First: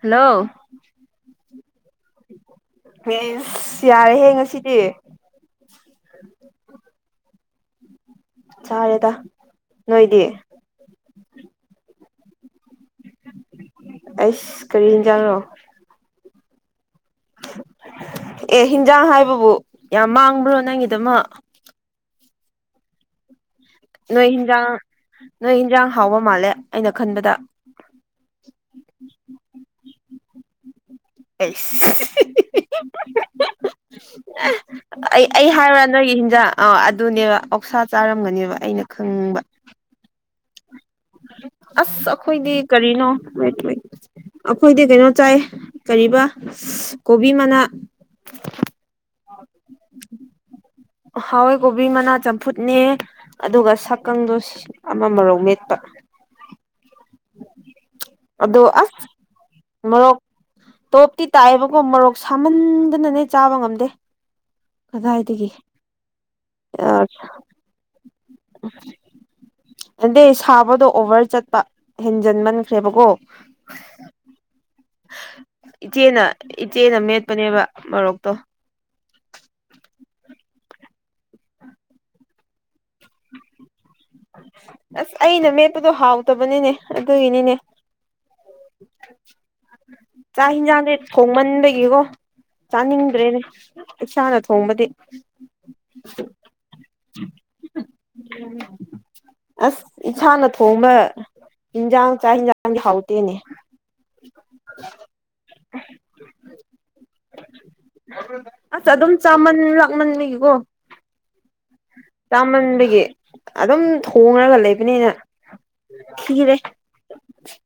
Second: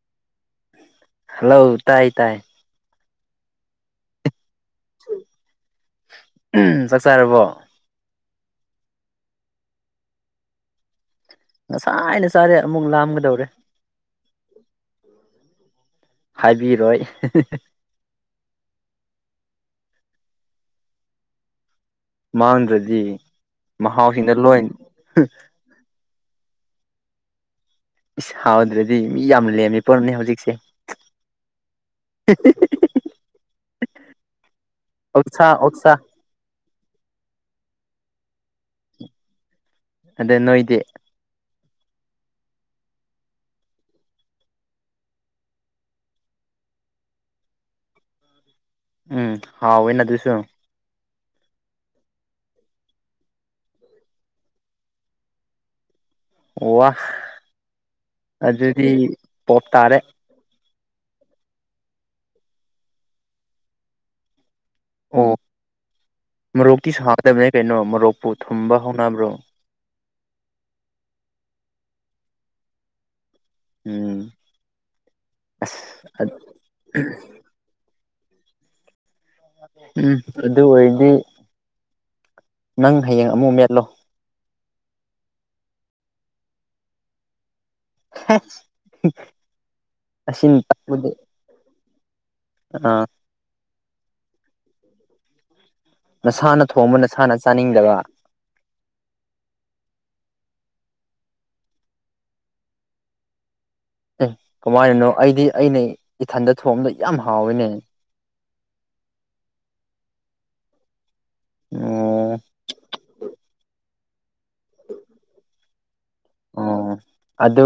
hello hello ꯇꯥꯏ ꯇꯥꯏ ꯑꯁ ꯌꯥꯔꯦ ꯍꯌꯦꯉꯁꯤꯗꯤ ꯋꯥꯛ ꯋꯕꯥꯔꯣ ꯆꯥꯔꯦꯗ ꯅꯣꯏꯗꯤ ꯉꯁꯥꯏ ꯍꯥꯏꯅ ꯆꯥꯔꯦ ꯑꯃꯨꯛ ꯂꯥꯝꯒꯗꯧꯔꯦ ꯑꯩꯁ ꯀꯔꯤ ꯌꯦꯟꯖꯡꯂꯣ ꯍꯥꯏꯕꯤꯔꯣꯏ ꯑꯦ ꯍꯤꯟꯖꯥꯡ ꯍꯥꯏꯕꯕꯨ ꯌꯥꯝ ꯃꯥꯡꯕ꯭ꯔꯣ ꯅꯪꯒꯤꯗꯃꯛ ꯃꯥꯡꯗ꯭ꯔꯗꯤ ꯅꯣꯏ ꯃꯍꯥꯎꯁꯤꯡꯗ ꯂꯣꯏ ꯌꯦꯟꯖꯥꯡ ꯅꯣꯏ ꯌꯦꯟꯖꯥꯡ ꯍꯥꯎꯕ ꯃꯥꯜꯂꯦ ꯑꯩꯅ ꯈꯟꯕꯗ ꯏꯁ ꯍꯥꯎꯗ꯭ꯔꯗꯤ ꯃꯤ ꯌꯥꯝ ꯂꯦꯝꯃꯤ ꯄꯣꯠꯅꯤ ꯍꯧꯖꯤꯛꯁꯦ ꯑꯩꯁ [unintelligible] ꯑꯩ ꯑꯣꯛꯁꯥ ꯑꯩ ꯍꯥꯏꯔꯨꯔꯥ ꯑꯣꯛꯁꯥ ꯅꯣꯏꯒꯤ ꯍꯤꯟꯖꯥꯡ ꯑ ꯑꯗꯨꯅꯦꯕ ꯑꯣꯛꯁꯥ ꯆꯥꯔꯝꯒꯅꯦꯕ ꯑꯩꯅ ꯈꯪꯕ ꯑꯗꯨ ꯅꯣꯏꯗꯤ ꯑꯁ ꯑꯩꯈꯣꯏꯗꯤ ꯀꯔꯤꯅꯣ [unintelligible] ꯑꯩꯈꯣꯏꯗꯤ ꯀꯩꯅꯣ ꯆꯥꯏ ꯀꯔꯤꯕ ꯀꯣꯕꯤ ꯃꯅꯥ ꯎꯝ ꯍꯥꯎꯋ‌ꯦꯅ ꯑꯗꯨꯁꯨ ꯍꯋꯥꯏ ꯀꯣꯕꯤ ꯃꯅꯥ ꯆꯝꯐꯨꯠꯅꯦ ꯑꯗꯨꯒ ꯁꯛꯀꯪꯗꯣ ꯑꯃ ꯃꯣꯔꯣꯛ ꯃꯦꯠꯄ ꯋꯥ ꯑꯗꯣ ꯑꯗꯨꯗꯤ ꯑꯁ ꯄꯣꯞ ꯇꯥꯔꯦ ꯃꫭꯔꫭꯛ ꯇꯣꯞꯇꯤ ꯇꯥꯏꯑꯦꯕꯀꯣ ꯃꫭꯔꯣꯛ ꯁꯥꯃꯟꯗꯅꯅꯦ ꯆꯥꯕ ꯉꯝꯗꯦ ꯑꯣ ꯀꯗꯥꯏꯗꯒꯤ ꯃꯣꯔꯣꯛꯇꯤ ꯁꯥꯗꯕꯅꯦ ꯀꯩꯅꯣ ꯃꯣꯔꯣꯛꯄꯨ ꯊꯨꯝꯕ ꯍꯧꯅꯕ꯭ꯔꯣ ꯑꯗꯩ ꯁꯥꯕꯗꯣ ꯑꯣꯚꯔ ꯆꯠꯄ ꯍꯦꯟꯖꯟꯃꯟꯈ꯭ꯔꯦꯕꯀꯣ ꯎꯝ ꯑꯁ ꯏꯆꯦꯅ ꯏꯆꯦꯅ ꯃꯦꯠꯄꯅꯦꯕ ꯃꯔꯣꯛꯇꯣ ꯎꯝ ꯑꯗꯨ ꯑꯣꯏꯔꯗꯤ ꯅꯪ ꯍꯌꯦꯡ ꯑꯃꯨꯛ ꯃꯦꯠꯂꯣ ꯑꯁ ꯑꯩꯅ ꯃꯦꯠꯄꯗꯣ ꯍꯥꯎꯇꯕꯅꯤꯅꯦ ꯑꯗꯨꯒꯤꯅꯤꯅꯦ [unintelligible] ꯆꯥꯛ ꯑꯁꯤꯅ ꯌꯦꯟꯁꯥꯡꯁ‌ꯦ ꯇꯥꯛꯄꯗꯤ ꯊꯣꯡꯃꯟꯕꯒꯤꯀꯣ ꯑꯥ ꯆꯥꯅꯤꯡꯗ꯭ꯔꯦꯅꯦ ꯏꯁꯥꯅ ꯊꯣꯡꯕꯗꯤ ꯅꯁꯥꯅ ꯊꯣꯡꯕ ꯅꯁꯥꯅ ꯆꯥꯅꯤꯡꯗꯕ [unintelligible] ꯑꯁ ꯏꯁꯟꯥꯅ ꯊꯣꯡꯕ ꯌꯦꯟꯁꯥꯡ ꯆꯥꯛ ꯌꯦꯟꯁꯥꯡꯗꯤ ꯍꯥꯎꯇꯦꯅꯦ ꯑꯦ ꯀꯃꯥꯏꯅꯅꯣ ꯑꯩꯗꯤ ꯑꯩꯅ ꯏꯊꯟꯗ ꯊꯣꯡꯕꯗꫭ ꯌꯥꯝ ꯍꯥꯎꯋꯤꯅꯦ ꯑꯁ ꯑꯗꯨꯝ ꯆꯥꯃꯟ ꯂꯥꯛꯃꯟꯕꯒꯤꯀꯣ ꯑꯣ ꯆꯥꯃꯟꯕꯒꯤ ꯑꯗꯨꯝ ꯊꯣꯡꯉꯒ ꯂꯩꯕꯅꯤꯅ ꯈꯤꯔꯦ ꯑꯣ ꯑꯗꯨ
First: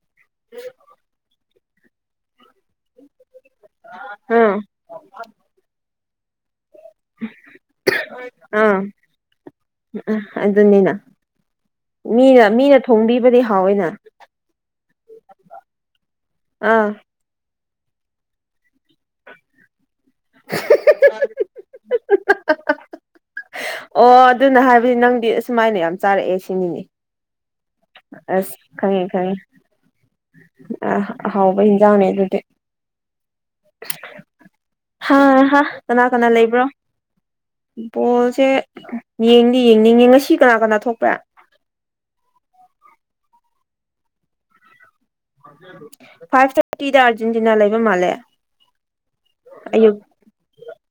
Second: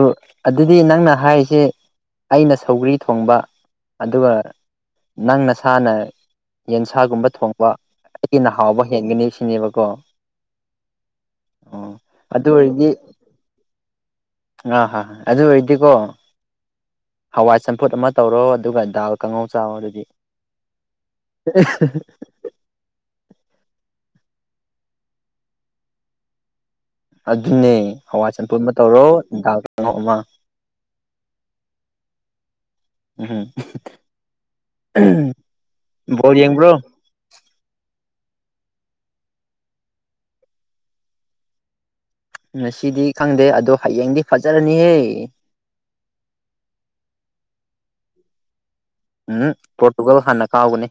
ꯑꯗꯨꯗꯤ ꯅꯪꯅ ꯍꯥꯏꯔꯤꯁ‌ꯦ ꯑꯩꯅ ꯁꯧꯒ꯭ꯔꯤ ꯊꯣꯡꯕ ꯑꯗꯨꯒ ꯑꯥ ꯅꯪ ꯅꯁꯥꯅ ꯌꯦꯟꯁꯥꯒꯨꯝꯕ ꯊꯣꯡꯕ ꯑꯩꯅ ꯑꯥ ꯍꯥꯎꯕ ꯍꯦꯟꯒꯅꯤ ꯁꯤꯅꯦꯕꯀꯣ ꯑ ꯑꯗꯨꯅꯤꯅ ꯑꯣ ꯑꯗꯨ ꯃꯤꯅ ꯃꯤꯅ ꯑꯣꯏꯔꯗꯤ ꯊꯣꯡꯕꯤꯕꯗꯤ ꯍꯥꯎꯋꯤꯅ ꯑꯥ ꯍꯥ ꯑꯗꯨ ꯑꯣꯏꯔꯥꯗꯤꯀꯣ ꯑꯥ ꯍꯋꯥꯏ ꯆꯝꯐꯨꯠ ꯑꯃ ꯇꯧꯔꯣ ꯑꯗꯨꯒ ꯗꯥꯜ ꯀꯥꯡꯉꯧ ꯆꯥꯎ ꯑꯗꯨꯗꯤ ꯑꯣ ꯑꯗꯨꯅ ꯍꯥꯏꯕꯗꯤ ꯅꯪꯗꯤ ꯑꯁꯨꯃꯥꯏꯅ ꯌꯥꯝ ꯆꯥꯔꯛꯑꯦ ꯁꯤꯅꯤꯅꯦ ꯑꯗꯨꯅꯦ ꯍꯋꯥꯏ ꯑꯁ ꯆꯝꯐꯨꯠ ꯑꯃ ꯈꯪꯉꯦ ꯇꯧꯔꯣ ꯈꯪꯉꯦ ꯗꯥꯜ ꯀꯥꯡꯒꯧ ꯑꯃ ꯑ ꯑꯍꯥꯎꯕ ꯍꯟꯖꯥꯡꯅꯦ ꯑꯗꯨꯗꯤ ꯎꯝ ꯍꯨꯝ ꯍꯥ ꯍꯥ ꯀꯅꯥ ꯀꯅꯥ ꯕꯣꯜ ꯂꯩꯕ꯭ꯔꯣ ꯌꯦꯡꯕ꯭ꯔꯣ ꯕꯣꯜꯁꯦ ꯌꯦꯡꯗꯤ ꯌꯦꯡꯅꯤꯡꯉꯦ ꯉꯁꯤ ꯀꯅꯥ ꯀꯅꯥ ꯊꯣꯛꯄ꯭ꯔꯥ ꯉꯁꯤꯗꯤ ꯈꯪꯗꯦ ꯑꯗꯣ ꯍꯌꯦꯡꯗꯤ ꯐꯖꯔꯅꯤꯍꯦ ꯐꯥꯏꯚ ꯊꯥꯔꯇꯤꯗ ꯑꯥꯔꯖꯦꯟꯇꯤꯅꯥ ꯂꯩꯕ ꯃꯥꯜꯂꯦ ꯍꯝ ꯍꯝ ꯑꯌꯨꯛ ꯄꯣꯔꯇꯨꯒꯜ ꯍꯥꯟꯅ ꯀꯥꯎꯒꯅꯤ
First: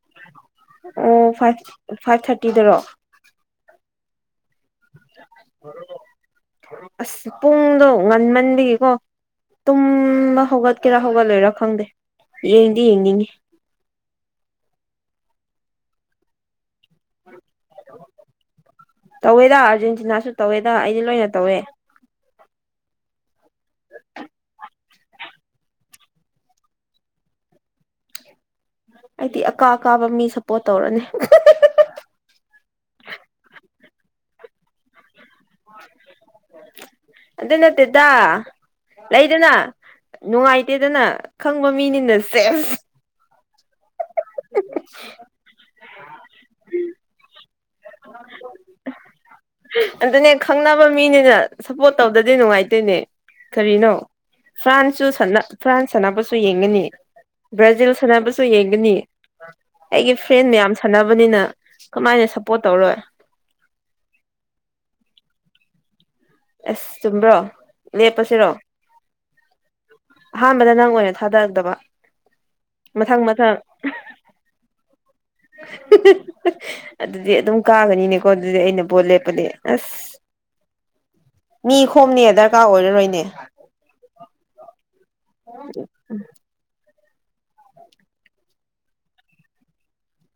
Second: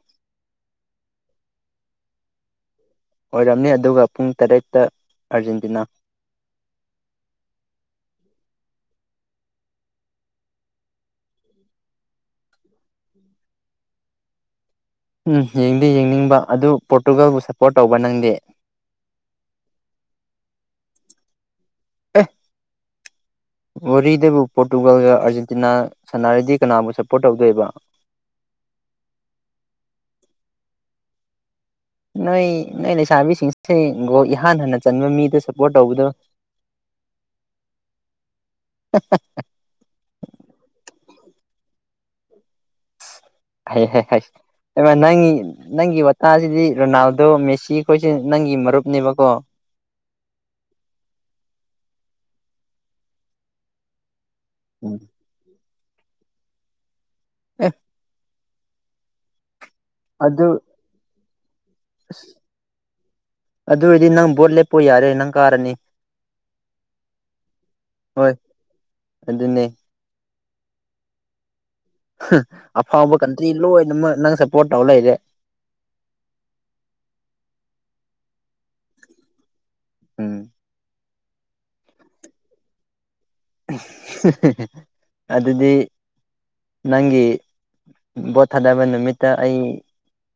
ꯑꯣ ꯐꯥꯏꯚ ꯐꯥꯏꯚ ꯊꯥꯔꯇꯤꯗꯔꯣ ꯑꯣꯏꯔꯝꯅꯤ ꯑꯗꯨꯒ ꯄꯨꯡ ꯇꯔꯦꯠꯇ ꯑꯥꯔꯖꯦꯟꯇꯤꯅꯥ ꯑꯁ ꯄꯨꯡꯗꯣ ꯉꯟꯃꯟꯂꯤꯀꯣ ꯇꯨꯝꯕ ꯍꯧꯒꯠꯀꯦꯔꯥ ꯍꯧꯒꯠꯂꯣꯏꯔꯥ ꯈꯪꯗꯦ ꯌꯦꯡꯗꯤ ꯌꯦꯡꯅꯤꯡꯉꯤ ꯎꯝ ꯌꯦꯡꯗꯤ ꯌꯦꯡꯅꯤꯡꯕ ꯑꯗꯨ ꯄꯣꯔꯇꯨꯒꯥꯜꯕꯨ ꯁꯞꯄꯣꯔꯠ ꯇꯧꯕ ꯅꯪꯗꯤ ꯇꯧꯋꯦꯗ ꯑꯥꯔꯖꯦꯟꯇꯤꯅꯥꯁꯨ ꯇꯧꯋꯦꯗ ꯑꯩꯗꯤ ꯂꯣꯏꯅ ꯇꯧꯋꯦ ꯑꯦ ꯋꯥꯔꯤꯗꯕꯨ ꯄꯣꯔꯇꯨꯒꯥꯜꯒ ꯑꯥꯔꯖꯦꯟꯇꯤꯅꯥ ꯁꯥꯟꯅꯔꯗꯤ ꯀꯅꯥꯕꯨ ꯁꯞꯄꯣꯔꯠ ꯇꯧꯗꯣꯏꯕ ꯑꯩꯗꯤ ꯑꯀꯥ ꯑꯀꯥꯕ ꯃꯤ ꯁꯞꯄꯣꯔꯠ ꯇꯧꯔꯅꯤ ꯅꯣꯏ ꯅꯣꯏ ꯂꯩꯁꯥꯕꯤꯁꯤꯡꯁꯦ ꯒꯣꯂ ꯏꯍꯥꯟ ꯍꯥꯟꯅ ꯆꯟꯕ ꯃꯤꯗꯁꯨ ꯑꯗꯨ ꯅꯠꯇꯦꯗ ꯂꯩꯗꯅ ꯅꯨꯡꯉꯥꯏꯇꯦꯗꯅ ꯈꯪꯕ ꯃꯤꯅꯤꯅ ꯁꯦꯁ [unintelligible] ꯍꯩ ꯍꯩ ꯍꯩ ꯍꯩꯃꯥ ꯅꯡ ꯅꯪꯒꯤ ꯋꯥ ꯁꯤꯗꯤ ꯔꯣꯅꯥꯜꯗꯣ ꯃꯦꯁꯤ ꯑꯩꯈꯣꯏꯁꯤ ꯅꯪꯒꯤ ꯃꯔꯨꯞꯅꯦꯕꯀꯣ ꯍꯥ ꯑꯗꯨꯅꯦ ꯈꯪꯅꯕ ꯃꯤꯅꯤꯅ ꯁꯞꯄꯣꯔꯠ ꯇꯧꯗꯗꯤ ꯅꯨꯡꯉꯥꯏꯇꯦꯅꯦ ꯀꯔꯤꯅꯣ ꯎꯝ ꯐ꯭ꯔꯥꯟꯁꯁꯨ ꯁꯟꯅ ꯐ꯭ꯔꯥꯟꯁ ꯁꯥꯟꯅꯕꯁꯨ ꯌꯦꯡꯉꯅꯤ ꯑꯦ ꯕ꯭ꯔꯥꯖꯤꯜ ꯁꯥꯟꯅꯕꯁꯨ ꯁꯨ ꯌꯦꯡꯒꯅꯤ ꯑꯩꯒꯤ ꯐ꯭ꯔꯦꯟ ꯑꯗꯨ ꯃꯌꯥꯝ ꯁꯥꯟꯅꯕꯅꯤꯅ ꯀꯃꯥꯏꯅ ꯁꯞꯄꯣꯔꯠ ꯇꯧꯔꯣꯏ ꯑꯗꯨ ꯑꯣꯏꯔꯗꯤ ꯅꯪ ꯕꯣꯠ ꯂꯦꯞꯄꯣ ꯌꯥꯔꯦ ꯅꯪ ꯀꯥꯔꯅꯤ ꯑꯁ ꯆꯨꯝꯕ꯭ꯔꯣ ꯍꯣꯏ ꯂꯦꯞꯄꯁꯤꯔꯣ ꯑꯗꯨꯅꯦ ꯑꯍꯥꯟꯕꯗ ꯅꯪ ꯑꯣꯏꯅ ꯊꯥꯗꯔꯛꯇꯕ ꯑꯐꯥꯎꯕ ꯃꯊꯪ ꯀꯟꯇ꯭ꯔꯤ ꯃꯊꯪ ꯂꯣꯏꯅꯃꯛ ꯅꯪ ꯁꯞꯄꯣꯔꯠ ꯇꯧ ꯂꯩꯔꯦ ꯑꯗꯨꯗꯤ ꯑꯗꯨꯝ ꯀꯥꯒꯅꯤꯅꯦꯀꯣ ꯑꯗꯨꯗꯤ ꯑꯩꯅ ꯕꯣꯠ ꯂꯦꯞꯄꯗꯤ ꯑꯁ ꯎꯝ ꯃꯤ ꯈꯣꯝꯅꯦ ꯗꯔꯀꯥꯔ ꯑꯣꯏꯔꯔꯣꯏꯅꯦ ꯍꯤ ꯍꯤ ꯍꯤ ꯑꯗꯨꯗꯤ ꯅꯪꯒꯤ ꯕꯣꯠ ꯊꯥꯗꯕ ꯅꯨꯃꯤꯠꯇ ꯑꯩ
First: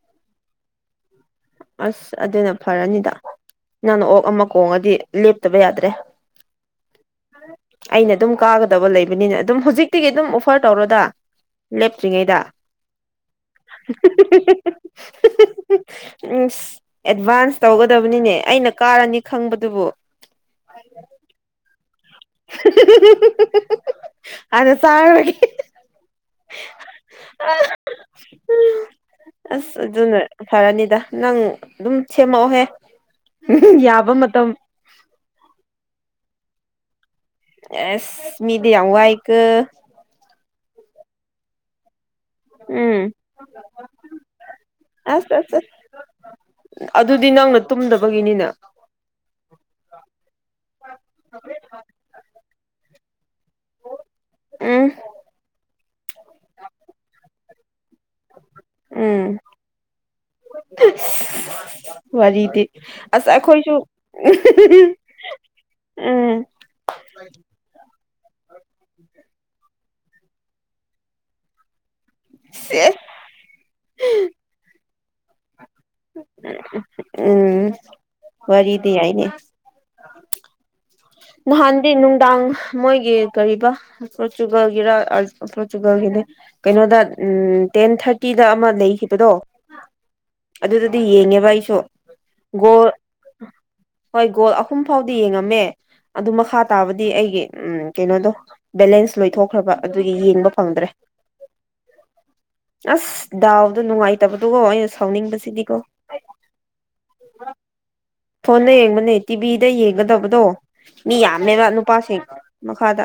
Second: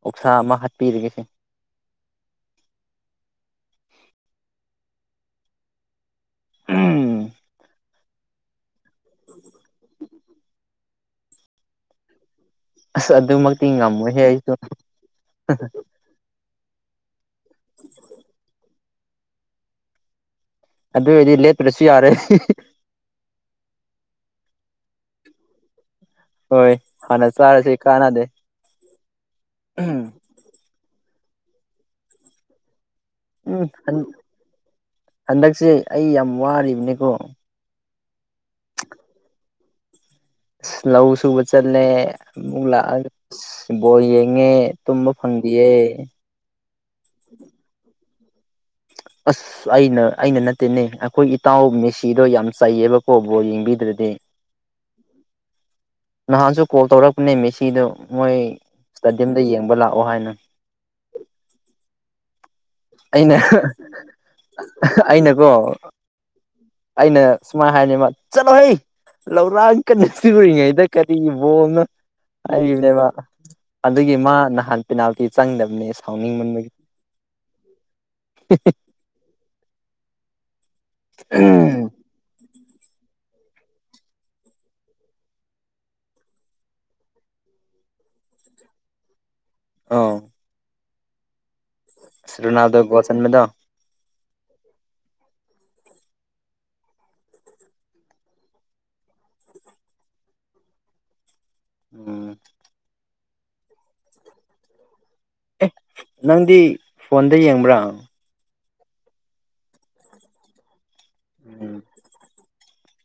ꯑꯣꯛꯁꯥ ꯑꯃ ꯍꯥꯞꯄꯤꯔꯒꯦꯁꯦ ꯑꯁ ꯑꯗꯨꯅ ꯐꯔꯅꯤꯗ ꯅꯪꯅ ꯑꯣꯛ ꯑꯃ ꯀꯣꯡꯉꯗꯤ ꯂꯦꯞꯇꯕ ꯌꯥꯗ꯭ꯔꯦ ꯑ ꯎꯝ ꯑꯩꯅ ꯑꯗꯨꯝ ꯀꯥꯒꯗꯕ ꯂꯩꯕꯅꯤꯅ ꯑꯗꯨꯝ ꯍꯧꯖꯤꯛꯇꯤꯒꯤ ꯑꯗꯨꯝ ꯑꯣꯐꯔ ꯇꯧꯔꯣꯗ ꯂꯦꯞꯇ꯭ꯔꯤꯉꯩꯗ ꯑꯁ ꯑꯗꯨꯃꯛꯇꯤ ꯉꯝꯃꯣꯏꯍꯦ ꯑꯩꯗꯨ ꯎꯝꯁ ꯑꯦꯗꯚꯥꯟꯁ ꯇꯧꯒꯗꯕꯅꯤꯅꯦ ꯑꯩꯅ ꯀꯥꯔꯅꯤ ꯈꯪꯕꯗꯨꯕꯨ ꯑꯗꯨ ꯑꯣꯏꯔꯗꯤ ꯂꯦꯞꯇ꯭ꯔꯁꯨ ꯌꯥꯔꯦ ꯑꯥꯗ ꯆꯔꯨꯔꯒꯦ ꯍꯣꯏ ꯍꯥꯟꯅ ꯆꯥꯔꯁꯤ ꯀꯥꯅꯗꯦ ꯑꯁ ꯑꯗꯨꯅ ꯐꯔꯅꯤꯗ ꯅꯪ ꯑꯗꯨꯝ ꯁꯦꯝꯃꯛꯑꯣꯍꯦ ꯎꯝ ꯍꯟ ꯌꯥꯕ ꯃꯇꯝ ꯍꯟꯗꯛꯁꯦ ꯑꯩ ꯌꯥꯝ ꯋꯥꯔꯤꯕꯅꯤꯀꯣ ꯑꯦꯁ ꯃꯤꯗꯤ ꯌꯥꯝ ꯋꯥꯏꯀꯣ ꯂꯧ ꯁꯨꯕ ꯆꯠꯂꯦ ꯑꯃꯨꯛ ꯂꯥꯛꯑꯒ ꯎꯝ ꯕꯣꯜ ꯌꯦꯡꯉꯦ ꯇꯨꯝꯕ ꯑꯁ ꯑꯁ ꯐꯪꯗꯤꯌꯦ ꯑꯁ ꯑꯗꯨꯗꯤ ꯅꯪꯅ ꯇꯨꯝꯗꯕꯒꯤꯅꯤꯅ ꯑꯁ ꯑꯩꯅ ꯑꯩꯅ ꯅꯠꯇꯦꯅꯦ ꯑꯩꯈꯣꯏ ꯏꯇꯥꯎ ꯃꯦꯁꯤꯗꯣ ꯌꯥꯝ ꯆꯩꯌꯦꯕꯀꯣ ꯕꯣꯜ ꯌꯦꯡꯕꯤꯗ꯭ꯔꯗꯤ ꯎꯝ ꯅꯍꯥꯟꯁꯨ ꯀꯣꯜ ꯇꯧꯔꯛꯄꯅꯦ ꯃꯦꯁꯤꯗ ꯃꯣꯏ ꯎꯝ ꯏꯁꯇꯥꯗꯤꯌꯝꯗ ꯌꯦꯡꯕ ꯂꯥꯛꯑꯣ ꯍꯥꯏꯅ ꯋꯥꯔꯤꯗꯤ ꯑꯁ ꯑꯩꯅ ꯑꯩꯈꯣꯏꯁꯨ ꯑꯩꯅꯀꯣ ꯎꯝ ꯑꯩꯅ ꯁꯨꯃꯥꯏ ꯍꯥꯏꯕ ꯆꯠꯂꯣꯍꯦ ꯂꯧꯔꯥꯡ ꯀꯟꯅ ꯁꯤꯔꯤꯉꯩꯗ ꯀꯔꯤꯒꯤ ꯕꯣꯜꯅꯣ ꯁꯦꯁ ꯍꯥꯏꯔꯤꯕꯅꯦꯕ ꯑꯗꯨꯒꯤ ꯃꯥ ꯅꯍꯥꯟ ꯄꯦꯅꯥꯜꯇꯤ ꯆꯪꯗꯕꯅꯦ ꯁꯥꯎꯅꯤꯡꯃꯟꯕꯒꯤ ꯎꯝ ꯋꯥꯔꯤꯗꯤ ꯌꯥꯏꯍꯦ ꯅꯍꯥꯟꯗꯤ ꯅꯨꯡꯗꯥꯡ ꯃꯣꯏꯒꯤ ꯀꯔꯤꯕ ꯄꯔꯣꯇꯨꯒꯜꯒꯤꯔ ꯑꯔꯖꯦꯟꯇꯤꯅꯒꯤꯔ ꯀꯩꯅꯣꯗ ꯎꯝ ꯇꯦꯟ ꯊꯥꯔꯇꯤꯗ ꯑꯃ ꯂꯩꯈꯤꯕꯗꯣ ꯑꯥꯎ ꯑꯗꯨꯗꯗꯤ ꯌꯦꯡꯉꯦꯕ ꯑꯩꯁꯨ ꯒꯣ ꯔꯣꯅꯥꯜꯗꯣ ꯒꯣꯜ ꯆꯟꯕꯗꯣ ꯍꯣꯏ ꯒꯣꯜ ꯑꯍꯨꯝ ꯐꯥꯎꯗꯤ ꯌꯦꯡꯉꯝꯃꯦ ꯑꯗꯨ ꯃꯈꯥ ꯇꯥꯕꯗꯤ ꯑꯩꯒꯤ ꯎꯝ ꯀꯩꯅꯣꯗꯣ ꯕꯦꯂꯦꯟꯁ ꯂꯣꯏꯊꯣꯛꯈ꯭ꯔꯕ ꯑꯗꯨꯒꯤ ꯌꯦꯡꯕ ꯐꯪꯗ꯭ꯔꯦ ꯎꯝ ꯑꯁ ꯗꯥꯎꯗ ꯅꯨꯡꯉꯥꯏꯇꯕꯗꯨꯒꯣ ꯑꯩꯅ ꯁꯥꯎꯅꯤꯡꯕꯁ ꯑꯦ ꯅꯪꯗꯤ ꯐꯣꯟꯗ ꯌꯦꯡꯕ꯭ꯔꯥ ꯐꯣꯟꯅ ꯌꯦꯡꯕꯅꯦ ꯇꯤꯚꯤꯗ ꯌꯦꯡꯒꯗꯕꯗꯣ ꯃꯤ ꯌꯥꯝꯃꯦꯕ ꯎꯝ ꯅꯨꯄꯥꯁꯤꯡ ꯃꯈꯥꯗ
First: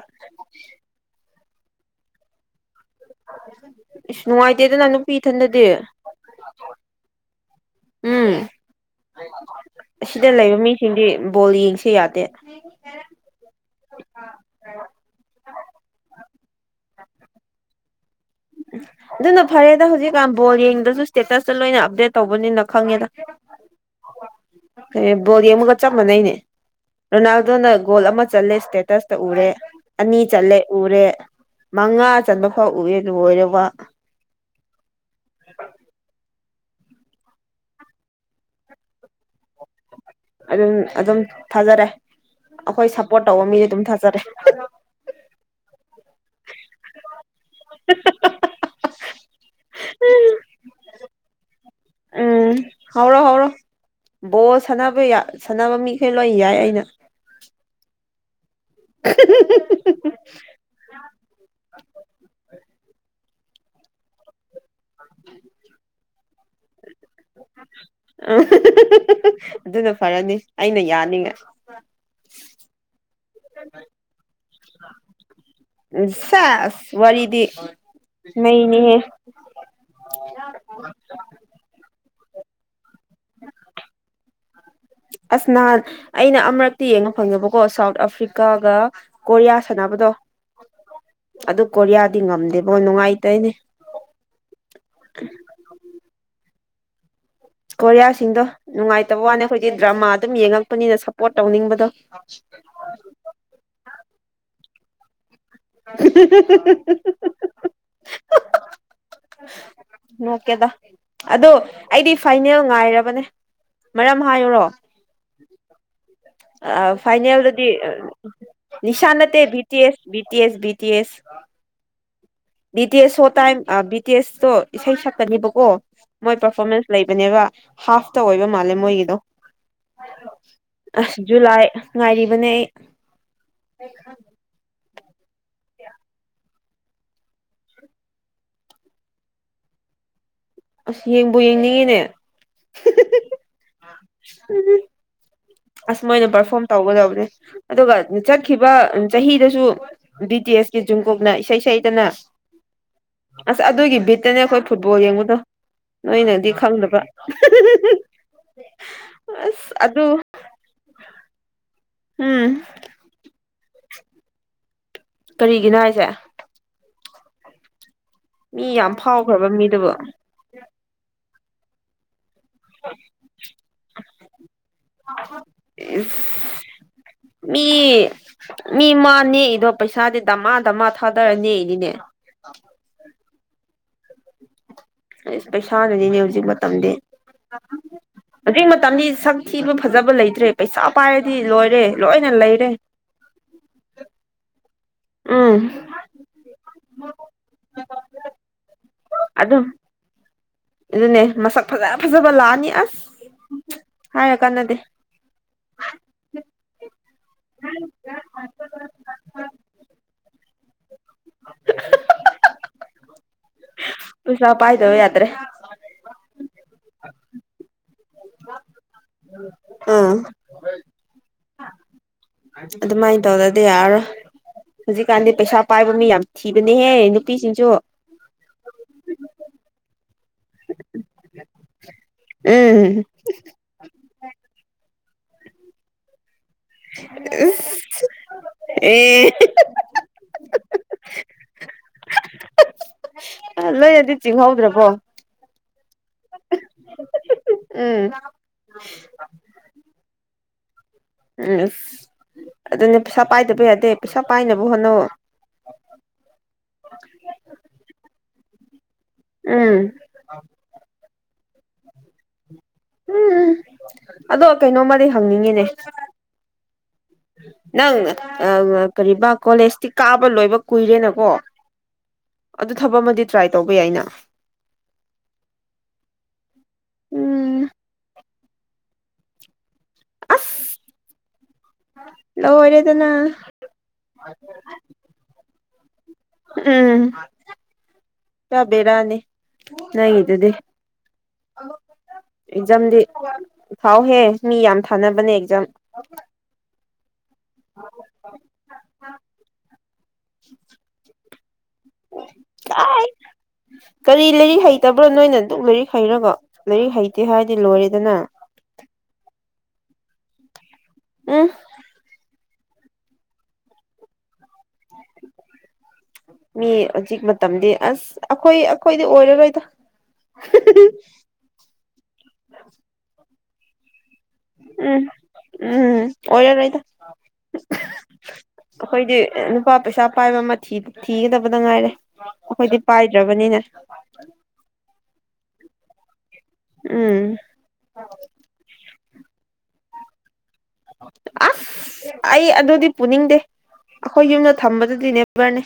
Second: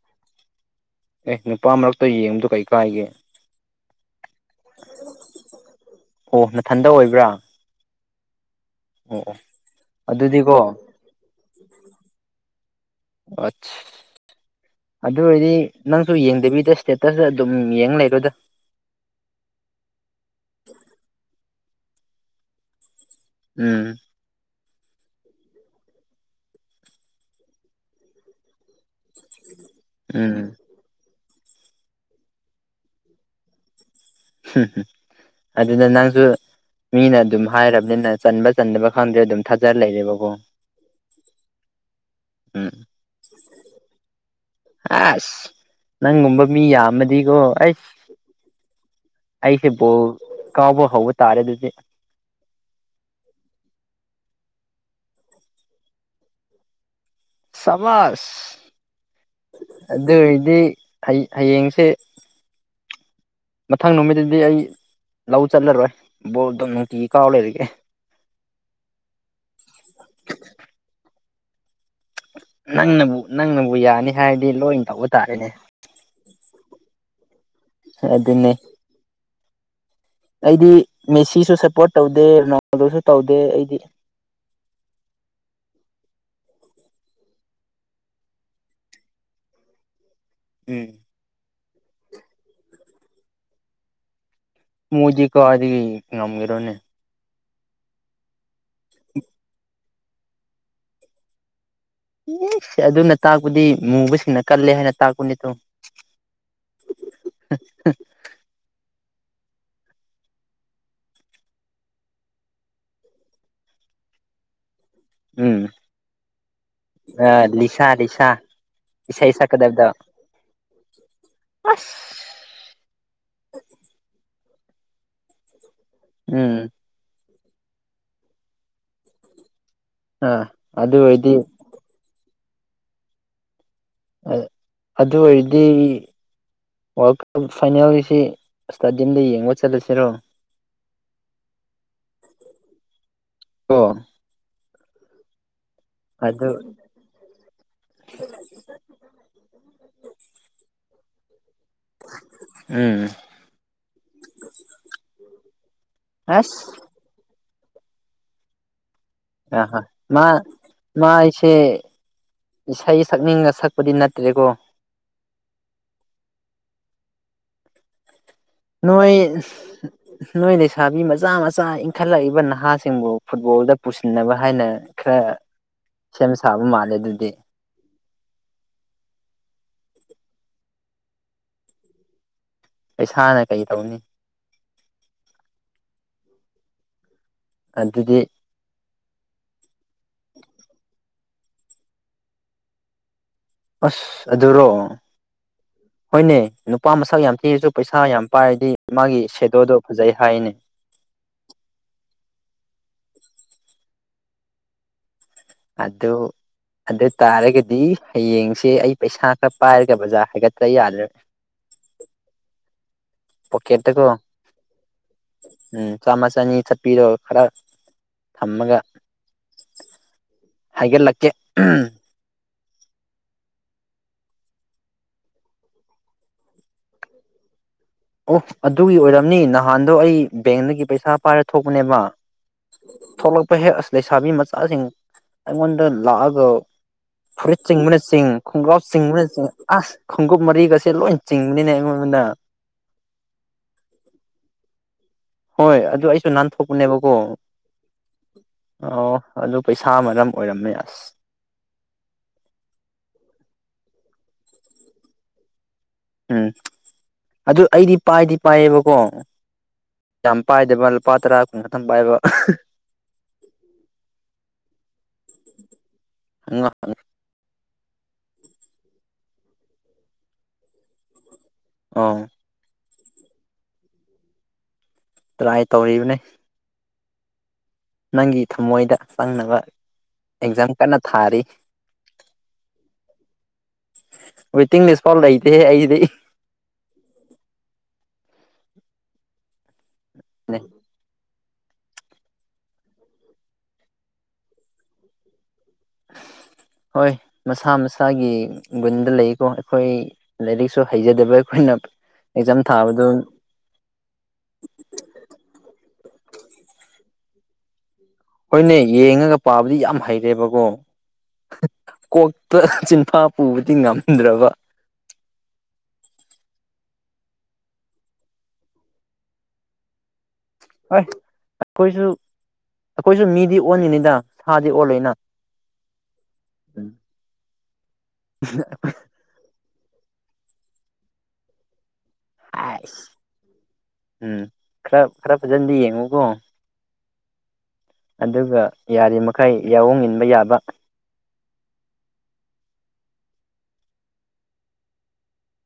ꯑꯦ ꯅꯨꯄꯥ ꯃꯔꯛꯇ ꯌꯦꯡꯕꯗ ꯀꯩ ꯀꯥꯏꯒꯦ ꯑꯁ ꯅꯨꯡꯉꯥꯏꯇꯦꯗꯅ ꯅꯨꯄꯤ ꯏꯊꯟꯗꯗꯤ ꯑꯣ ꯅꯊꯟꯗ ꯑꯣꯏꯕ꯭ꯔꯥ ꯑꯣ ꯎꯝ ꯑꯣ ꯑꯁꯤꯗ ꯂꯩꯕ ꯑꯗꯨꯗꯤꯀꯣ ꯃꯤꯁꯤꯡꯗꯤ ꯕꯣꯜ ꯌꯦꯡꯁ ꯌꯥꯗꯦ ꯑ ꯑꯗꯨ ꯑꯣꯏꯔꯗꯤ ꯅꯪꯁꯨ ꯌꯦꯡꯗꯕꯤꯗ ꯁ꯭ꯇꯦꯇꯁ ꯑꯗꯨꯝ ꯌꯦꯡ ꯂꯩꯔꯣꯏꯗ ꯑꯗꯨꯅ ꯐꯔꯦꯗ ꯍꯧꯖꯤꯛꯀꯥꯟ ꯕꯣꯜ ꯌꯦꯡꯗꯁꯨ ꯏꯁꯇꯦꯇꯁꯇ ꯂꯣꯏꯅ ꯑꯞꯗꯦꯠ ꯇꯧꯕꯅꯤꯅ ꯈꯪꯉꯦꯗ ꯎꯝ ꯕꯣꯔꯤ ꯑꯃꯒ ꯆꯞ ꯃꯥꯟꯅꯩꯅꯦ ꯔꯣꯅꯥꯜꯗꯣꯅ ꯒꯣꯜ ꯑꯃ ꯆꯠꯂꯦ ꯏꯁꯇꯦꯇꯁ ꯇ ꯎꯔꯦ ꯑꯅꯤ ꯎꯝ ꯆꯜꯂꯦ ꯎꯔꯦ ꯃꯉꯥ ꯆꯟꯕ ꯐꯥꯎ ꯎꯔꯦ ꯂꯣꯏꯔꯕ ꯍꯝ ꯍꯝ ꯑꯗꯨꯅ ꯅꯪꯁꯨ ꯃꯤꯅ ꯑꯗꯨꯝ ꯍꯥꯏꯔꯕꯅꯤꯅ ꯆꯟꯕ ꯆꯟꯗꯕ ꯈꯪꯗ꯭ꯔꯦ ꯑꯗꯨꯝ ꯊꯥꯖꯔ ꯂꯩꯔꯦꯕꯀꯣ ꯑꯗꯨꯝ ꯑꯗꯨꯝ ꯊꯥꯖꯔꯦ ꯎꯝ ꯑꯩꯈꯣꯏ ꯁꯞꯄꯣꯔꯠ ꯇꯧꯕ ꯃꯤꯁꯦ ꯑꯗꯨꯝ ꯊꯥꯖꯔꯦ ꯑꯁ ꯅꯪꯒꯨꯝꯕ ꯃꯤ ꯌꯥꯝꯃꯗꯤꯀꯣ ꯑꯩꯁ ꯑꯩꯁꯦꯕꯨꯕꯣ ꯀꯥꯎꯕ ꯍꯧꯕ ꯇꯥꯔꯦ ꯑꯗꯨꯗꯤ ꯎꯝ ꯍꯧꯔꯣ ꯍꯧꯔꯣ ꯕꯣ ꯁꯥꯟꯅꯕ ꯁꯥꯟꯅꯕ ꯃꯤꯈꯩ ꯂꯣꯏ ꯌꯥꯏ ꯑꯩꯅ ꯁꯃꯖ ꯑꯗꯨ ꯑꯣꯏꯔꯗꯤ ꯍꯌꯦꯡꯁꯦ ꯃꯊꯪ ꯅꯨꯃꯤꯠꯇꯗꯤ ꯑꯩ ꯂꯧ ꯆꯠꯂꯔꯣꯏ ꯕꯣꯔꯗꯣ ꯅꯨꯡꯇꯤꯒꯤ ꯀꯥꯎ ꯂꯩꯔꯒꯦ ꯑ ꯑꯗꯨꯅ ꯐꯔꯅꯤ ꯑꯩꯅ ꯌꯥꯅꯤꯡꯉ ꯅꯪꯅꯕꯨ ꯅꯪꯅꯕꯨ ꯌꯥꯅꯤ ꯍꯥꯏꯔꯗꯤ ꯂꯣꯏꯅ ꯇꯧꯕ ꯇꯥꯔꯦꯅꯦ ꯁꯥꯁ ꯋꯥꯔꯤꯗꯤ ꯑꯗꯨꯅꯦ ꯃꯅꯦ ꯑꯩꯗꯤ ꯃꯦꯁꯤꯁꯨ ꯁꯞꯄꯣꯔꯠ ꯇꯧꯗꯦ ꯔꯣꯅꯥꯜꯗꯣꯁꯨ ꯇꯧꯗꯦ ꯑꯩꯗꯤ [unintelligible] ꯑꯁꯅꯥꯍꯥꯟ ꯑꯩꯅ ꯑꯃꯨꯔꯛꯇ ꯌꯦꯡꯉ ꯐꯪꯉꯦꯕꯀꯣ ꯁꯥꯎꯠ ꯑꯐ꯭ꯔꯤꯀꯥꯒ ꯀꯣꯔꯤꯌꯥ ꯁꯥꯟꯅꯕꯗꯣ ꯎꯝ ꯑꯗꯨ ꯀꯣꯔꯤꯌꯥꯗꯤ ꯉꯝꯗꯦꯕꯣ ꯅꯨꯡꯉꯥꯏꯇꯣꯏꯅꯦ ꯃꯨꯖꯤ ꯀꯗ ꯉꯝꯒꯔ ꯀꯣꯔꯤꯌꯥꯁꯤꯡꯗꯣ ꯅꯨꯡꯉꯥꯏꯇꯕ ꯋꯥꯅꯦ ꯑꯩꯈꯣꯏꯗꯤ ꯗ꯭ꯔꯃꯥ ꯑꯗꯨꯝ ꯌꯦꯡꯉꯛꯄꯅꯤꯅ ꯁꯞꯄꯣꯔꯠ ꯇꯧꯅꯤꯡꯕꯗꯣ ꯑꯦꯁ ꯑꯗꯨꯅ ꯇꯥꯛꯄꯗꯤ ꯃꯨꯕꯁꯤꯡꯅ ꯀꯜꯂꯦ ꯍꯥꯏꯅ ꯇꯥꯛꯄꯅꯤꯗꯣ [unintelligible] ꯅꯣꯛꯀꯦꯗ ꯑꯗꯨ ꯑꯩꯗꯤ ꯐꯥꯏꯅꯦꯜ ꯉꯥꯏꯔꯕꯅꯦ ꯃꯔꯝ ꯍꯥꯏꯌꯨꯔꯣ ꯎꯝ ꯑ ꯑꯥ ꯐꯥꯏꯅꯦꯜꯗꯥꯗꯤ ꯂꯤꯁꯥ ꯂꯤꯁꯥ ꯏꯁꯩ ꯅꯤꯁꯥꯟꯠꯇ ꯕꯤ ꯇꯤ ꯁꯛꯀꯗꯕꯗꯣ S B T S B T S ꯑꯁ ꯕꯤ ꯇꯤ ꯑꯦꯁ ꯁꯣ ꯇꯥꯏꯝ ꯕꯤ ꯇꯤ ꯑꯦꯁꯇꯣ ꯏꯁꯩ ꯁꯛꯀꯅꯦꯕꯀꯣ ꯃꯣꯏ ꯎꯝ ꯄꯔꯐꯣꯔꯃꯦꯟꯁ ꯂꯩꯕꯅꯦꯕ ꯍꯥꯐꯇ ꯑꯣꯏꯕ ꯃꯥꯜꯂꯦ ꯃꯣꯏꯒꯤꯗꯣ ꯑꯥ ꯑꯗꯨ ꯑꯁ ꯑꯣꯏꯔꯗꯤ ꯖꯨꯂꯥꯏ ꯉꯥꯏꯔꯤꯕꯅꯦ ꯑꯩ ꯑꯗꯨ ꯑꯣꯏꯔꯗꯤ ꯋꯥꯔꯜ ꯀꯞ ꯐꯥꯏꯅꯦꯜꯁꯤ ꯏꯁꯇꯥꯗꯤꯌꯝꯗ ꯌꯦꯡꯕ ꯆꯠꯂꯁꯤꯔꯣ ꯑꯁ ꯌꯦꯡꯕꯨ ꯌꯦꯡꯅꯤꯡꯉꯤꯅꯦ ꯀꯣ ꯑꯁ ꯃꯣꯏꯅ ꯑꯗꯨ ꯄꯔꯐꯣꯝ ꯇꯧꯒꯗꯕꯅꯦ ꯑꯗꯨꯒ ꯆꯠꯈꯤꯕ ꯆꯍꯤꯗꯁꯨ ꯕꯤ ꯇꯤ ꯑꯦꯁ ꯀꯤ ꯖꯨꯡꯀꯨꯛꯅ ꯏꯁꯩ ꯁꯛꯏ ꯀꯅ ꯎꯝ ꯑꯁ ꯑꯗꯨꯒꯤ ꯕꯤꯠꯇꯅꯦ ꯑꯩꯈꯣꯏ ꯐꯨꯠꯕꯣꯜ ꯌꯦꯡꯕꯗꯣ ꯅꯣꯏꯅꯗꯤ ꯑꯁ ꯈꯪꯗꯕ ꯑꯁ ꯑꯗꯨ ꯍ ꯃꯥꯏ ꯁꯦ ꯎꯝ ꯏꯁꯩ ꯁꯛꯅꯤꯡꯒ ꯁꯛꯄꯗꯤ ꯅꯠꯇ꯭ꯔꯦꯀꯣ ꯀꯔꯤꯒꯤꯅꯣ ꯍꯥꯏꯁꯦ ꯃꯤ ꯌꯥꯝ ꯅꯣꯏ ꯐꯥꯎꯈ꯭ꯔꯕ ꯃꯤꯗꯨꯕꯨ ꯅꯣꯏ ꯂꯩꯁꯥꯕꯤ ꯃꯆꯥ ꯃꯆꯥ ꯏꯟꯈꯠꯂꯛꯏꯕꯅ ꯅꯍꯥꯁꯤꯡꯕꯨ ꯐꯨꯠꯕꯣꯜꯗ ꯄꯨꯁꯤꯟꯅꯕ ꯍꯥꯏꯅ ꯈꯔ ꯏꯁ ꯁꯦꯝ ꯁꯥꯕ ꯃꯥꯜꯂꯦ ꯑꯗꯨꯗꯤ ꯃꯤ ꯃꯤ ꯃꯥ ꯅꯦꯛꯏꯗꯣ ꯄꯩꯁꯥꯗꯤ ꯗꯃꯥ ꯗꯃꯥ ꯊꯥꯗꯔ ꯅꯦꯛꯏꯅꯤꯅꯦ ꯑ ꯄꯩꯁꯥꯅ ꯀꯩ ꯇꯧꯅꯤ ꯄꯩꯁꯥꯅꯅꯤꯅꯦ ꯍꯧꯖꯤꯛ ꯃꯇꯝꯗꯤ ꯑꯗꯨꯗꯤ ꯍꯧꯖꯤꯛ ꯃꯇꯝꯗꯤ ꯁꯛ ꯊꯤꯕ ꯐꯖꯕ ꯂꯩꯇ꯭ꯔꯦ ꯄꯩꯁꯥ ꯄꯥꯏꯔꯗꯤ ꯂꯣꯏꯔꯦ ꯂꯣꯏꯅ ꯂꯩꯔꯦ ꯑꯁ ꯑꯗꯨꯔꯣ ꯎꯝ ꯍꯣꯏꯅꯦ ꯅꯨꯄꯥ ꯃꯁꯛ ꯌꯥꯝ ꯊꯤꯔꯁꯨ ꯄꯩꯁꯥ ꯌꯥꯝ ꯄꯥꯏꯔꯗꯤ ꯃꯥꯒꯤ ꯑꯗꯨꯝ ꯁꯦꯗꯣꯗꯣ ꯐꯖꯩ ꯍꯥꯏꯅꯦ ꯑꯗꯨꯅꯦ ꯃꯁꯛ ꯐꯖ ꯐꯖꯕ ꯂꯥꯛꯑꯅꯤ ꯑꯁ ꯍꯥꯏꯔ ꯀꯥꯟꯅꯗꯦ ꯑꯗꯨ ꯑꯗꯨ ꯇꯥꯔꯒꯗꯤ ꯍꯌꯦꯡꯁꯦ ꯑꯩ ꯄꯩꯁꯥ ꯈꯔ ꯄꯥꯏꯔꯒ ꯕꯖꯥꯔ ꯍꯥꯏꯒꯠ꯭ꯇ ꯌꯥꯜꯗꯔꯦ ꯄꯣꯛꯦꯠ ꯎꯁ ꯄꯩꯁꯥ ꯄꯥꯏꯗꯕ ꯌꯥꯗ꯭ꯔꯦ ꯎꯝ ꯆꯥꯝꯃ ꯆꯅꯤ ꯆꯠꯄꯤꯔꯣ ꯈꯔ ꯊꯝꯃꯒ ꯑꯥ ꯍꯥꯏꯒꯂꯛꯀꯦ ꯎꯝ ꯑꯗꯨꯃꯥꯏꯅ ꯇꯧꯗꯗꯤ ꯌꯥꯔꯔꯣꯏ ꯍꯧꯖꯤꯛꯀꯥꯟꯗꯤ ꯄꯩꯁꯥ ꯄꯥꯏꯕ ꯃꯤ ꯌꯥꯝ ꯊꯤꯕꯅꯦꯍꯦ ꯅꯨꯄꯤꯁꯤꯡꯁꯨ ꯑꯣ ꯑꯗꯨꯒꯤ ꯑꯣꯏꯔꯝꯅꯤ ꯅꯍꯥꯟꯗꯣ ꯑꯩ ꯕꯦꯡꯗꯒꯤ ꯄꯩꯁꯥ ꯄꯥꯏꯔ ꯊꯣꯛꯄꯅꯦꯕ ꯎꯝ ꯊꯣꯛꯂꯛꯄ ꯍꯦꯛ ꯑꯁ ꯂꯩꯁꯥꯕꯤ ꯃꯆꯥꯁꯤꯡ ꯑꯩꯉꯣꯟꯗ ꯂꯥꯛꯑꯒ ꯐꯨꯔꯤꯠ ꯆꯤꯡꯕꯅ ꯆꯤꯡ ꯈꯣꯡꯒ꯭ꯔꯥꯎ ꯑꯦ ꯆꯤꯡꯕꯅ ꯆꯤꯡ ꯑꯁ ꯈꯣꯡꯎꯞ ꯃꯔꯤꯒꯁꯦ ꯂꯣꯏ ꯆꯤꯡꯕꯅꯤꯅꯦ ꯑꯩꯉꯣꯟꯅ ꯂꯣꯏꯅꯗꯤ ꯆꯤꯡꯍꯧꯗ꯭ꯔꯕꯣ ꯍꯣꯏ ꯑꯗꯨ ꯑꯩꯁꯨ ꯅꯥꯟꯊꯣꯛꯄꯅꯦꯕꯀꯣ ꯎꯝ ꯑꯣ ꯑꯗꯨ ꯄꯩꯁꯥ ꯃꯔꯝ ꯑꯣꯏꯔꯝꯃꯦ ꯑꯁ ꯎꯝ ꯑꯗꯨꯅꯦ ꯄꯩꯁꯥ ꯄꯥꯏꯗꯕ ꯌꯥꯗꯦ ꯄꯩꯁꯥ ꯄꯥꯏꯅꯕ ꯍꯣꯠꯅꯧ ꯎꯝ ꯑꯗꯨ ꯑꯩꯗꯤ ꯄꯥꯏꯗꯤ ꯄꯥꯏꯌꯦꯕꯀꯣ ꯎꯝ ꯌꯥꯝ ꯄꯥꯏꯗꯕ ꯂꯨꯄꯥ ꯇꯔꯥ ꯀꯨꯟ ꯈꯥꯊꯪ ꯄꯥꯏꯕ ꯎꯝ ꯑꯗꯣ ꯀꯩꯅꯣꯝꯃꯗꯤ ꯍꯪꯅꯤꯡꯉꯤꯅꯦ ꯍ [unintelligible] ꯅꯪ ꯀꯔꯤꯕ ꯀꯣꯂꯦꯖꯇꯤ ꯀꯥꯕ ꯂꯣꯏꯕ ꯀꯨꯏꯔꯦꯅꯀꯣ ꯑꯧ ꯑꯗꯨ ꯊꯕꯛ ꯑꯃꯗꯤ ꯇ꯭ꯔꯥꯏ ꯇꯧꯕ ꯌꯥꯏꯅ ꯇ꯭ꯔꯥꯏ ꯇꯧꯔꯤꯕꯅꯦ ꯎꯝ ꯅꯪꯒꯤ ꯊꯝꯃꯣꯏꯗ ꯆꯪꯅꯕ ꯑꯦꯛꯖꯥꯝ ꯑꯁ ꯀꯟꯅꯥ ꯊꯥꯔꯤ ꯂꯣꯏꯔꯦꯗꯅ ꯋꯥꯏꯇꯤꯡꯂꯤꯁ ꯐꯥꯎ ꯂꯩꯇꯦ ꯑꯩꯒꯤꯗꯤ ꯎꯝ ꯄꯨꯔꯥ ꯕ‌ꯦꯔꯥꯅꯤ ꯅꫭꯏꯒꯤꯗꯨꯗꯤ ꯑꯦꯛꯖꯥꯝꯗꯤ ꯊꯥꯎꯍꯦ ꯃꯤ ꯌꯥꯝ ꯊꯥꯅꯕꯅꯦ ꯑꯦꯛꯖꯥꯝ ꯍꯣꯏ ꯃꯁꯥ ꯃꯁꯥꯒꯤ ꯒꯨꯟꯗ ꯂꯩꯀꯣ ꯑꯩꯈꯣꯏ ꯂꯥꯏꯔꯤꯛꯁꯨ ꯍꯩꯖꯗꯕ ꯑꯩꯈꯣꯏꯅ ꯑꯦꯛꯖꯥꯝ ꯊꯥꯕꯗꯣ ꯀꯥꯏ ꯀꯔꯤ ꯂꯥꯏꯔꯤꯛ ꯍꯩꯇꯕ꯭ꯔꯣ ꯅꯣꯏꯅ ꯑꯗꯨꯛ ꯂꯥꯏꯔꯤꯛ ꯍꯩꯔꯒꯥ ꯂꯥꯏꯔꯤꯛ ꯍꯩꯇꯦ ꯍꯥꯏꯔꯗꯤ ꯂꯣꯏꯔꯦꯗꯅ ꯍꯣꯏꯅꯦ ꯌꯦꯡꯉꯒ ꯄꯥꯕꯗꯤ ꯌꯥꯝ ꯍꯩꯔꯦꯕꯀꯣ ꯎꯝ ꯀꯣꯛ ꯆꯤꯟꯐꯥ ꯄꯨꯕꯗꯤ ꯉꯝꯗ꯭ꯔꯕꯥ ꯃꯤ ꯍꯧꯖꯤꯛ ꯃꯇꯝꯗꯤ ꯑꯁ ꯑꯩꯈꯣꯏ ꯑꯩꯈꯣꯏꯗꯤ ꯑꯣꯏꯔꯔꯣꯏꯗ ꯍꯣꯏ ꯑꯩꯈꯣꯏꯁꯨ ꯑꯩꯈꯣꯏꯁꯨ ꯃꯤꯗꯤ ꯑꯣꯟꯒꯅꯤꯗ ꯁꯥꯗꯤ ꯎꯝ ꯑꯣꯜꯂꯣꯏꯅ ꯎꯝ ꯑꯣꯏꯒꯅꯤꯗ ꯑꯈꫭꯏꯗꯤ ꯎꯝ ꯅꯨꯄꯥ ꯄꯩꯁꯥ ꯄꯥꯏꯕ ꯑꯃꯥ ꯊꯤꯒꯗꯕꯗ ꯉꯥꯏꯔꯦ ꯑꯩꯈꯣꯏꯗꯤ ꯍꯥꯏꯁ ꯄꯥꯏꯗ꯭ꯔꯕꯅꯤꯅꯥ ꯎꯝ ꯈꯔ ꯈꯔ ꯐꯖꯥꯅꯗꯤ ꯌꯦꯡꯉꯨꯀꯣ ꯎꯝ ꯑꯗꯨꯒ ꯌꯥꯔꯤꯃꯈꯩ ꯌꯥꯑꫭꯡ ꯏꯟꯕ ꯌꯥꯕ ꯑꯁ ꯑꯩ ꯑꯗꯨꯗꯤ ꯄꯨꯅꯤꯡꯗꯦ ꯑꯩꯈꯣꯏ ꯌꯨꯝꯗ ꯊꯝꯕꯗꯨꯗꯤ ꯅꯦꯕꯔꯅꯦ